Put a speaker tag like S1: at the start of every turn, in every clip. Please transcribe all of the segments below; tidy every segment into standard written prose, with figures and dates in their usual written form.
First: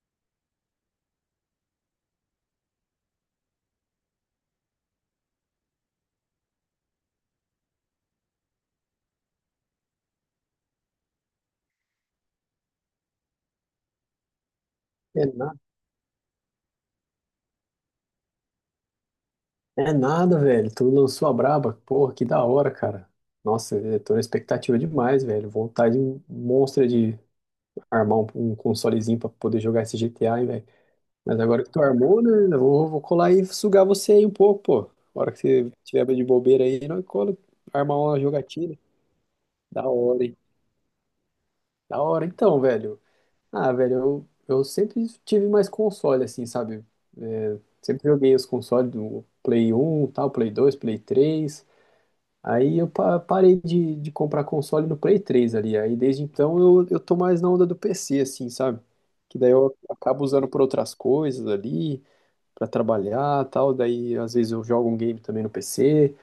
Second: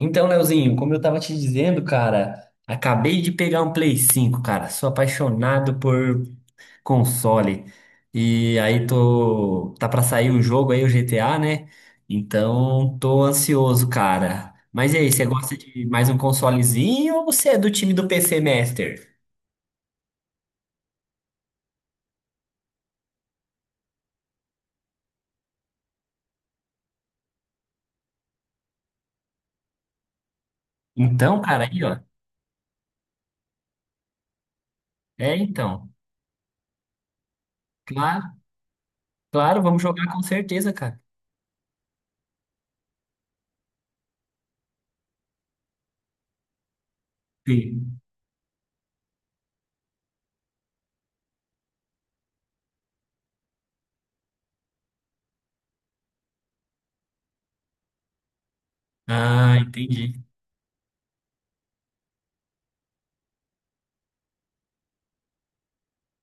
S1: Então, Leozinho, como eu tava te dizendo, cara, acabei de pegar um Play 5, cara. Sou apaixonado por console. E aí tô, tá pra sair o jogo aí, o GTA, né? Então, tô ansioso, cara. Mas e aí, você
S2: É, na...
S1: gosta de mais um consolezinho ou você é do time do PC Master?
S2: é nada, velho. Tu lançou a braba. Porra, que da hora, cara. Nossa, eu tô na expectativa demais, velho. Vontade monstra de armar um consolezinho pra poder jogar esse GTA, hein, velho. Mas
S1: Então,
S2: agora
S1: cara,
S2: que tu
S1: aí, ó.
S2: armou, né? Eu vou colar e sugar você aí um pouco, pô. A hora
S1: É,
S2: que você
S1: então.
S2: tiver de bobeira aí, nós cola, armar uma
S1: Claro,
S2: jogatina.
S1: claro, vamos
S2: Da
S1: jogar com
S2: hora, hein?
S1: certeza, cara.
S2: Da hora, então, velho. Ah, velho, eu sempre tive mais console, assim, sabe? É,
S1: Sim.
S2: sempre joguei os consoles do Play 1, tal, Play 2, Play 3. Aí eu parei de comprar console no Play 3 ali. Aí desde então eu tô mais na onda do PC, assim, sabe? Que daí
S1: Ah,
S2: eu
S1: entendi.
S2: acabo usando por outras coisas ali, pra trabalhar e tal. Daí às vezes eu jogo um game também no PC.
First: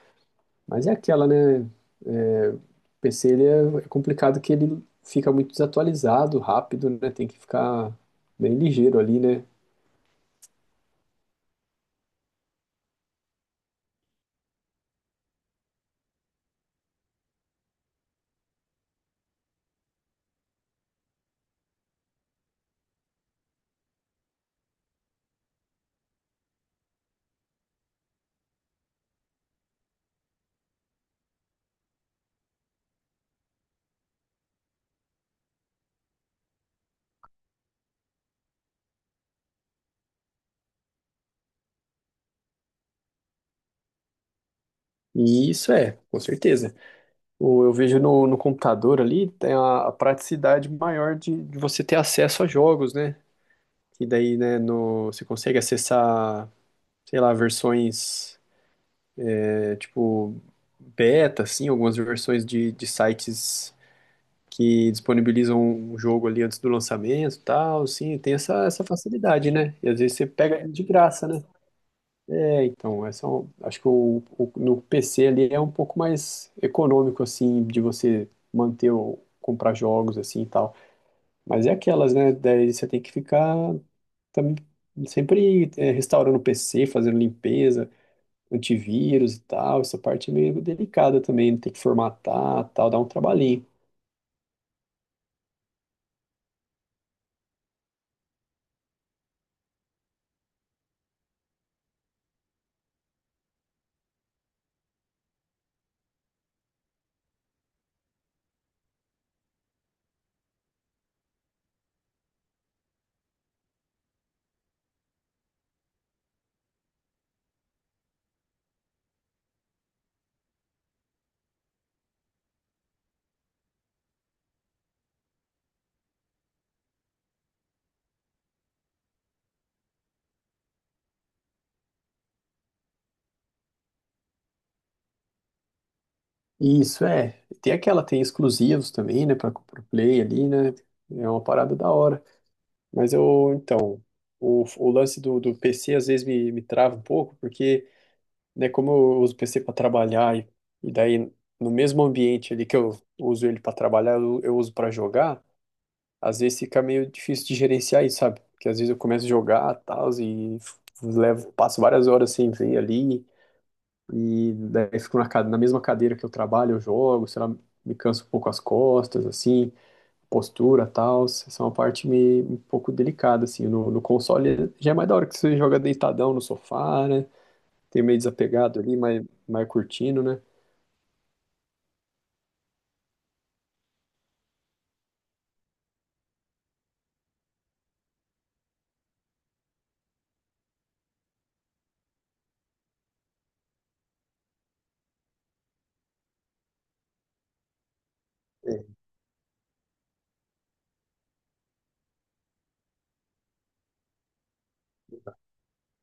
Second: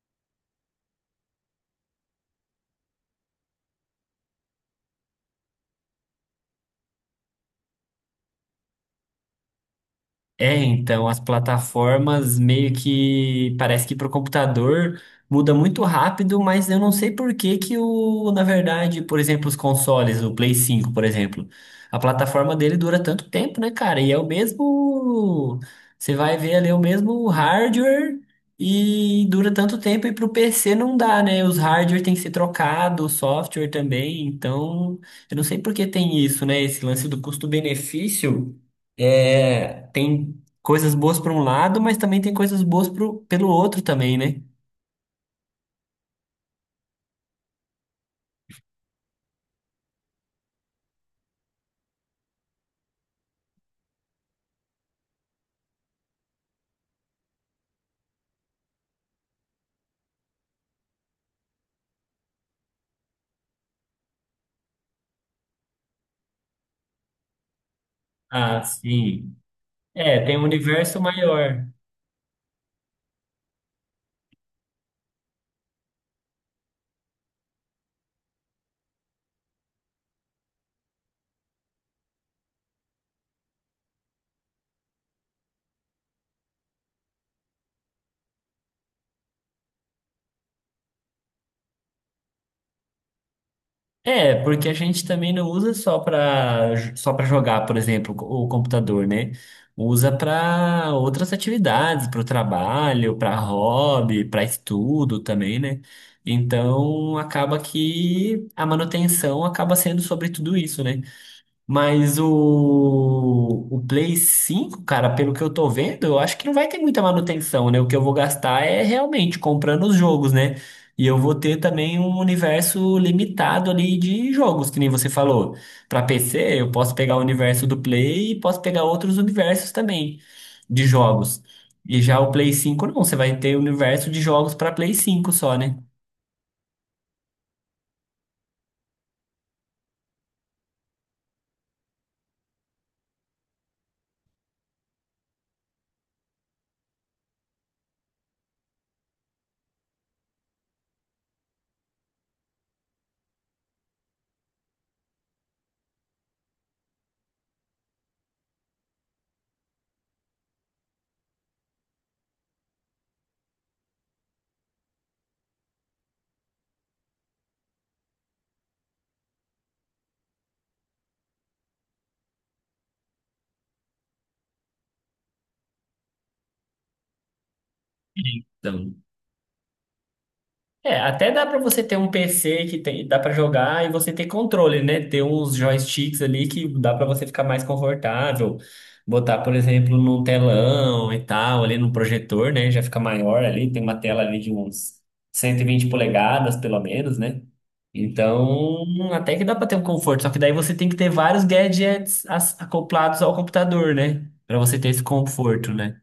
S2: Mas é aquela, né? É, o PC ele é complicado que ele fica muito desatualizado rápido, né? Tem que ficar bem ligeiro ali, né?
S1: É, então, as plataformas meio que parece que para o computador muda muito rápido, mas eu não sei por que que o, na verdade, por exemplo, os consoles, o Play 5, por exemplo, a plataforma dele dura tanto tempo, né, cara? E é o mesmo, você vai ver ali o mesmo hardware e dura tanto tempo e para o PC não dá, né? Os hardware tem que ser trocado, o software também, então, eu não sei por que tem isso, né? Esse lance do custo-benefício é, tem coisas boas para um lado, mas também tem coisas boas pro, pelo outro também, né?
S2: E isso é, com certeza. Eu vejo no computador ali, tem a praticidade maior de você ter acesso a jogos, né? E daí, né, no, você consegue acessar, sei lá, versões, é, tipo, beta, assim, algumas versões de sites que disponibilizam um jogo ali antes do lançamento e tal, assim, tem
S1: Ah,
S2: essa, essa
S1: sim.
S2: facilidade, né? E às vezes
S1: É,
S2: você
S1: tem um
S2: pega de
S1: universo
S2: graça, né?
S1: maior.
S2: É, então, essa, é acho que o, no PC ali é um pouco mais econômico, assim, de você manter ou comprar jogos, assim, e tal. Mas é aquelas, né? Daí você tem que ficar também sempre é, restaurando o PC, fazendo limpeza, antivírus e tal. Essa parte é meio delicada também, né, tem que formatar, tal, dá um trabalhinho.
S1: É, porque a gente também não usa só para jogar, por exemplo, o computador, né? Usa para outras atividades, para o trabalho, para hobby, para estudo também, né? Então acaba que a manutenção acaba sendo sobre tudo isso, né? Mas o Play 5 cara, pelo que eu tô vendo, eu acho que não vai ter muita manutenção, né? O que eu vou gastar é realmente comprando os jogos, né? E eu vou ter também um universo limitado ali de jogos, que nem você falou. Para PC, eu posso pegar o universo do Play e posso pegar outros universos também de jogos. E já o Play 5 não, você vai ter o universo de jogos para Play 5 só, né?
S2: Isso, é. Tem aquela, tem exclusivos também, né, para o Play ali, né? É uma parada da hora. Mas eu, então, o lance do, do PC às vezes me trava um pouco, porque, né, como eu uso o PC para trabalhar e daí no mesmo ambiente ali que eu uso ele para trabalhar, eu uso para jogar, às vezes fica meio difícil de gerenciar isso, sabe? Porque às vezes eu começo a jogar tal, e levo, passo várias horas sem ver ali, e daí fico na, na mesma cadeira que eu trabalho, eu jogo, sei lá, me canso um pouco as costas, assim postura tal, essa é uma parte meio, um pouco delicada, assim, no, no console já é mais da hora que você joga deitadão no sofá, né, tem meio desapegado ali, mais, mais curtindo, né.
S1: É, até dá pra você ter um PC que tem, dá pra jogar e você ter controle, né? Ter uns joysticks ali que dá pra você ficar mais confortável. Botar, por exemplo, num telão e tal, ali num projetor, né? Já fica maior ali, tem uma tela ali de uns 120 polegadas, pelo menos, né? Então,
S2: É,
S1: até que dá pra ter um conforto, só que daí você tem que ter vários gadgets acoplados ao computador, né? Pra você ter esse conforto, né?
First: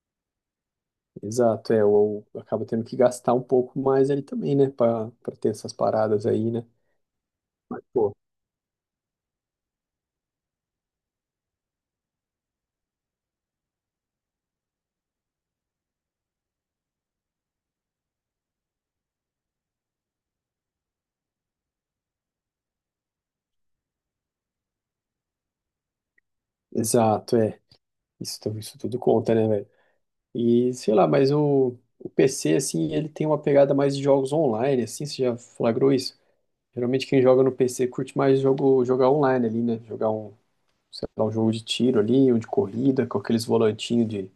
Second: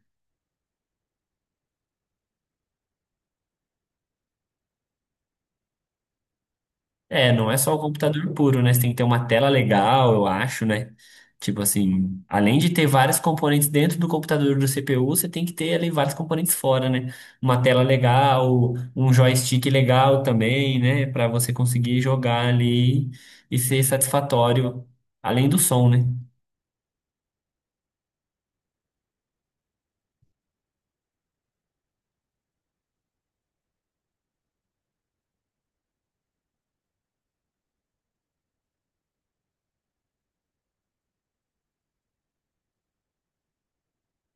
S2: exato, é, ou acaba tendo que gastar um pouco mais ali também, né, pra, pra ter essas paradas aí, né,
S1: É, não é só o
S2: mas, pô,
S1: computador puro, né? Você tem que ter uma tela legal, eu acho, né? Tipo assim, além de ter vários componentes dentro do computador do CPU, você tem que ter ali vários componentes fora, né? Uma tela legal, um joystick legal também, né? Pra você conseguir jogar ali e ser satisfatório, além do som, né?
S2: exato, é, isso, isso tudo conta, né, velho, e sei lá, mas o PC, assim, ele tem uma pegada mais de jogos online, assim, você já flagrou isso? Geralmente quem joga no PC curte mais jogo, jogar online ali, né? Jogar um, lá, um jogo de tiro ali, um de corrida, com aqueles volantinhos de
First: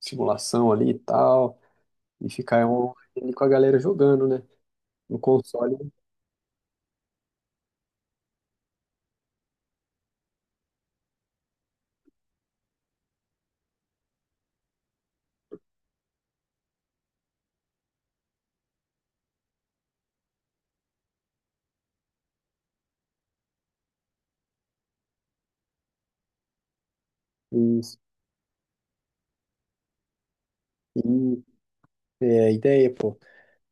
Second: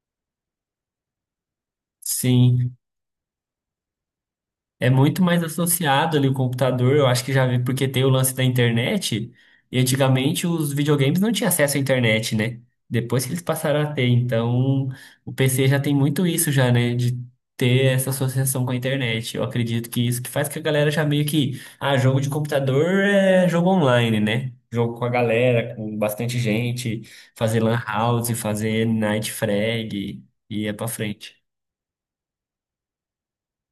S2: simulação ali e tal, e ficar
S1: Sim.
S2: online com a galera jogando, né?
S1: É
S2: No
S1: muito mais
S2: console,
S1: associado ali o computador, eu acho que já vi, porque tem o lance da internet, e antigamente os videogames não tinham acesso à internet, né? Depois que eles passaram a ter, então o PC já tem muito isso já, né? De ter essa associação com a internet. Eu acredito que isso que faz que a galera já meio que, ah, jogo de computador é jogo online, né? Jogo com a galera, com bastante gente, fazer lan
S2: isso.
S1: house, fazer night frag, e é pra frente.
S2: E é a ideia, pô.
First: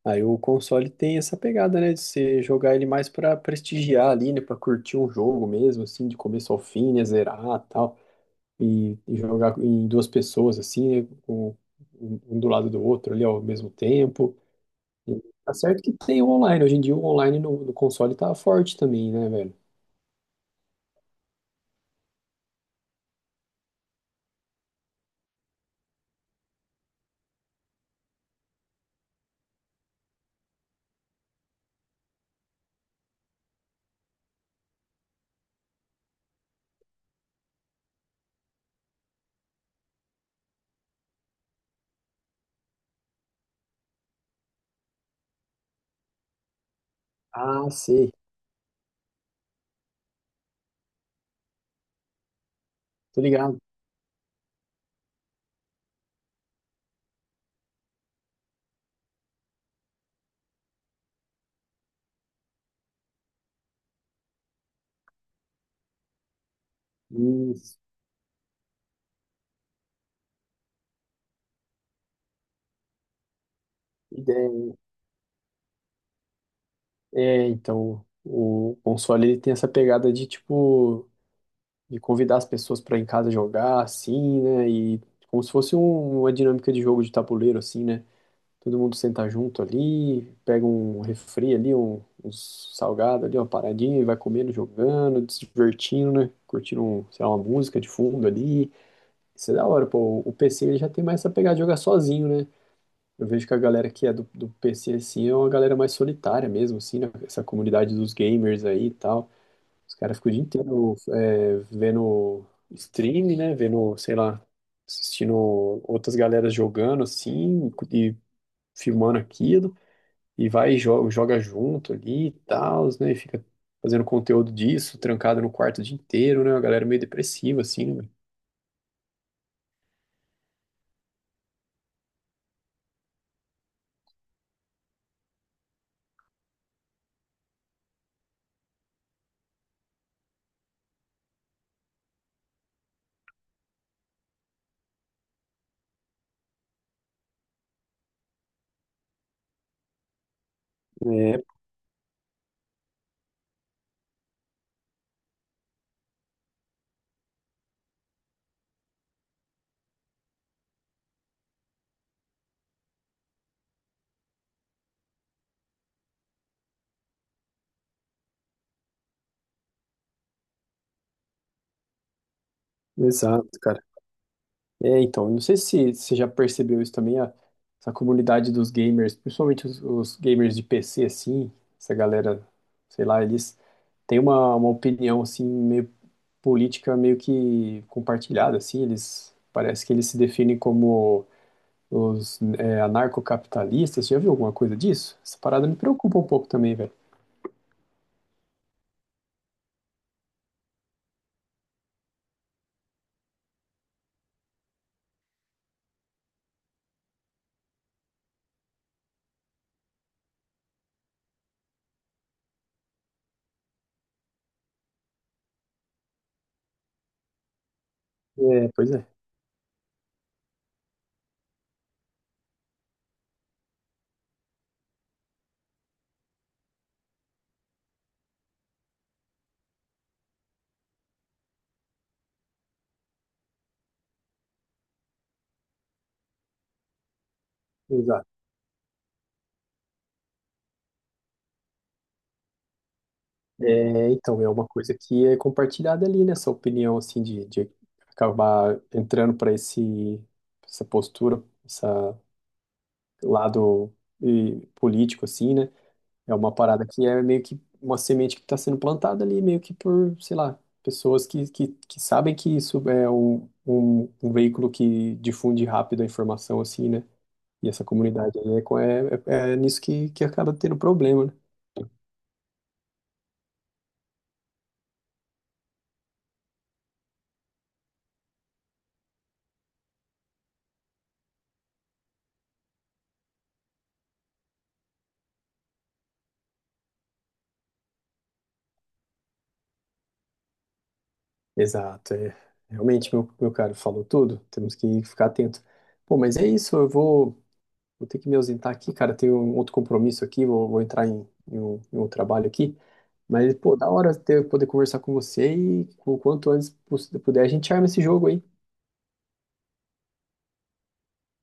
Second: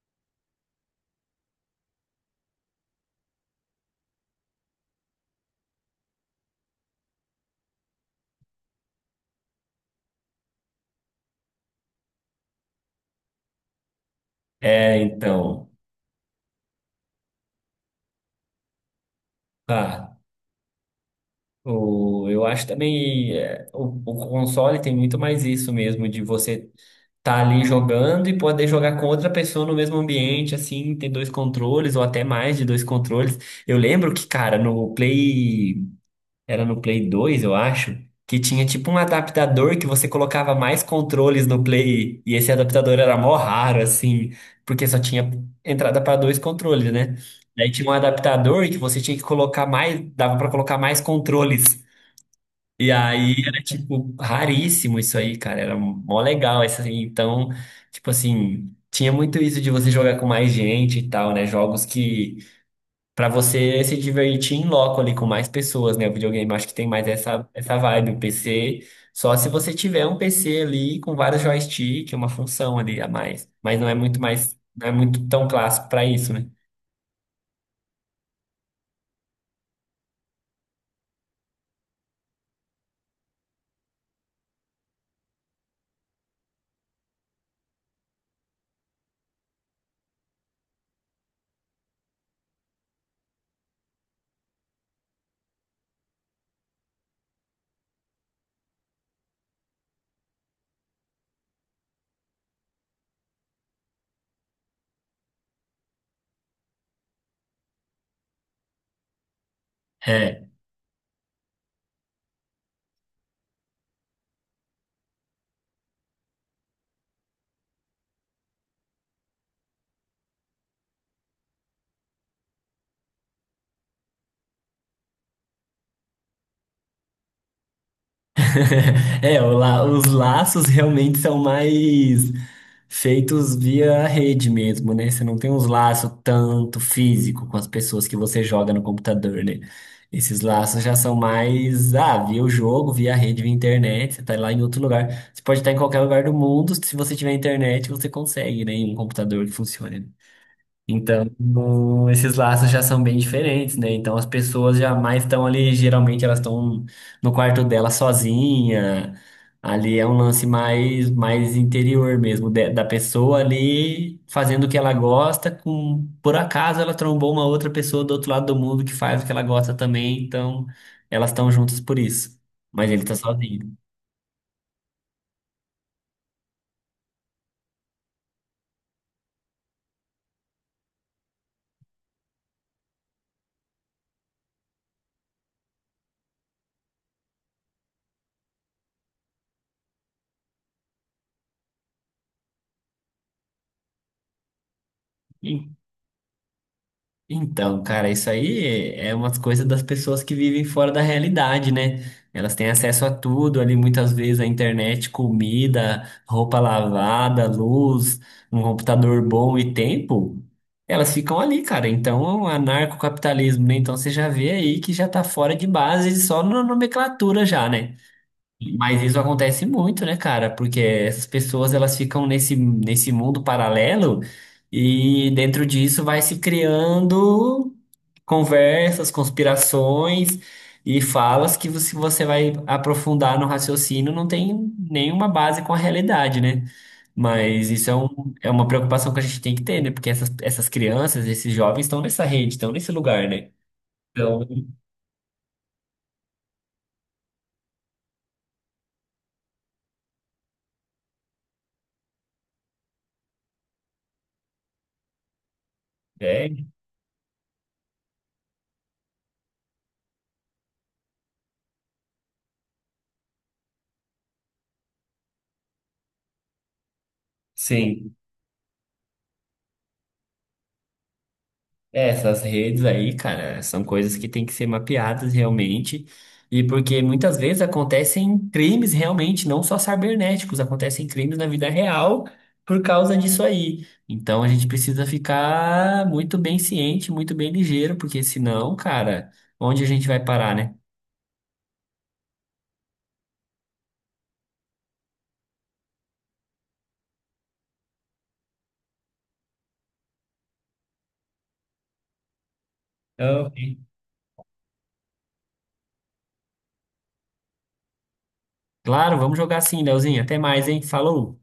S2: Aí o console tem essa pegada, né? De você jogar ele mais pra prestigiar ali, né? Pra curtir um jogo mesmo, assim, de começo ao fim, né? Zerar e tal. E jogar em duas pessoas, assim, né? Um um do lado do outro ali ao mesmo tempo.
S1: É,
S2: E tá
S1: então.
S2: certo que tem o online. Hoje em dia o online no, no console tá forte também, né, velho?
S1: Tá. O, eu acho também é, o console tem muito mais isso mesmo, de você tá ali jogando e poder jogar com outra pessoa no mesmo ambiente, assim, ter dois controles ou até mais de dois controles. Eu lembro que, cara, no Play, era no Play 2 eu acho, que tinha tipo um adaptador que você colocava mais controles no Play e esse adaptador era mó raro, assim, porque só tinha entrada para dois controles, né?
S2: Ah,
S1: Daí tinha um
S2: sei.
S1: adaptador que você tinha que colocar mais, dava para colocar mais controles. E
S2: Tô
S1: aí
S2: ligado.
S1: era, tipo, raríssimo isso aí, cara. Era mó legal. Esse, assim, então, tipo assim, tinha muito isso de você jogar com mais gente e tal, né? Jogos que, pra você se divertir em loco ali com mais pessoas, né? O videogame acho que tem mais essa,
S2: Hum,
S1: essa vibe. O PC, só se você tiver um PC ali com vários joystick, uma função ali a mais. Mas não é muito
S2: ideia,
S1: mais,
S2: hein?
S1: não é muito tão clássico pra isso, né?
S2: É, então, o console ele tem essa pegada de tipo de convidar as pessoas para em casa jogar assim, né? E como se fosse uma dinâmica de jogo de tabuleiro assim, né? Todo mundo senta junto ali, pega um refri ali, um, uns salgado ali, uma paradinha e vai comendo, jogando, se divertindo, né? Curtindo, um, sei lá, uma música de fundo ali. Isso é da hora, pô. O PC ele já tem mais essa pegada de jogar sozinho, né? Eu vejo que a galera que é do, do PC, assim, é uma galera mais solitária mesmo, assim, né? Essa comunidade dos gamers aí e tal. Os caras ficam o dia
S1: É.
S2: inteiro é, vendo stream, né? Vendo, sei lá, assistindo outras galeras jogando, assim, e filmando aquilo. E vai e joga, joga junto ali e tal, né? E fica fazendo conteúdo disso, trancado no quarto o dia inteiro, né? Uma galera meio depressiva, assim, né?
S1: É, o os laços realmente são mais feitos via rede mesmo, né? Você não tem uns laços tanto físico com as pessoas que você joga no computador, né? Esses laços já são mais, ah, via o jogo, via rede, via internet, você tá lá em outro lugar. Você pode estar em qualquer lugar do mundo, se você tiver internet, você consegue, né? Em um computador que funcione. Então,
S2: É,
S1: esses laços já são bem diferentes, né? Então, as pessoas jamais estão ali, geralmente elas estão no quarto dela sozinha. Ali é um lance mais, mais interior mesmo, da pessoa ali fazendo o que ela gosta, com, por acaso ela trombou uma outra pessoa do outro lado do mundo que faz o que ela gosta também, então elas estão juntas por isso. Mas ele tá
S2: exato,
S1: sozinho.
S2: cara. É, então, não sei se você já percebeu isso também, essa comunidade dos gamers, principalmente os gamers de PC, assim, essa galera, sei lá, eles têm uma opinião, assim, meio política, meio que compartilhada, assim, eles, parece que eles se definem como os é, anarcocapitalistas, você já viu alguma coisa disso? Essa parada me preocupa um pouco também, velho.
S1: Então, cara, isso aí é umas coisas das pessoas que vivem fora da realidade, né? Elas têm acesso a tudo ali, muitas vezes a internet, comida, roupa lavada, luz, um computador bom e tempo. Elas ficam ali, cara. Então, é um anarcocapitalismo, né? Então, você já vê aí que já tá fora de base, só na nomenclatura já, né?
S2: É, pois
S1: Mas
S2: é,
S1: isso acontece muito, né, cara? Porque essas pessoas elas ficam nesse mundo paralelo e dentro disso vai se criando conversas, conspirações e falas que você vai aprofundar no raciocínio não tem nenhuma base com a realidade, né? Mas isso é,
S2: exato.
S1: um, é uma preocupação que a gente tem que ter, né? Porque essas, essas crianças, esses jovens estão nessa rede, estão nesse lugar, né?
S2: É, então,
S1: Então,
S2: é uma coisa que é compartilhada ali, né? Essa opinião, assim, de acabar entrando para esse, essa postura, essa lado e, político, assim, né? É
S1: é,
S2: uma parada que é meio que uma semente que está sendo plantada ali, meio que por, sei lá, pessoas que sabem que isso é um, um, um veículo que difunde rápido a informação, assim, né? E essa
S1: sim.
S2: comunidade aí é, é, é, é nisso que acaba tendo problema, né?
S1: É, essas redes aí, cara, são coisas que têm que ser mapeadas realmente. E porque muitas vezes acontecem crimes realmente, não só cibernéticos, acontecem crimes na vida real por causa disso aí. Então a gente precisa ficar muito bem ciente, muito bem ligeiro, porque senão, cara, onde a gente vai parar, né?
S2: Exato, é. Realmente, meu caro falou tudo. Temos que ficar atento. Pô, mas é isso, eu vou ter que me ausentar aqui, cara. Tenho um outro compromisso aqui, vou entrar em, em um trabalho aqui.
S1: Então,
S2: Mas, pô, da hora ter, poder conversar com você e o quanto antes puder, a gente arma esse jogo aí.
S1: claro, vamos jogar sim, Leozinho. Até mais, hein? Falou!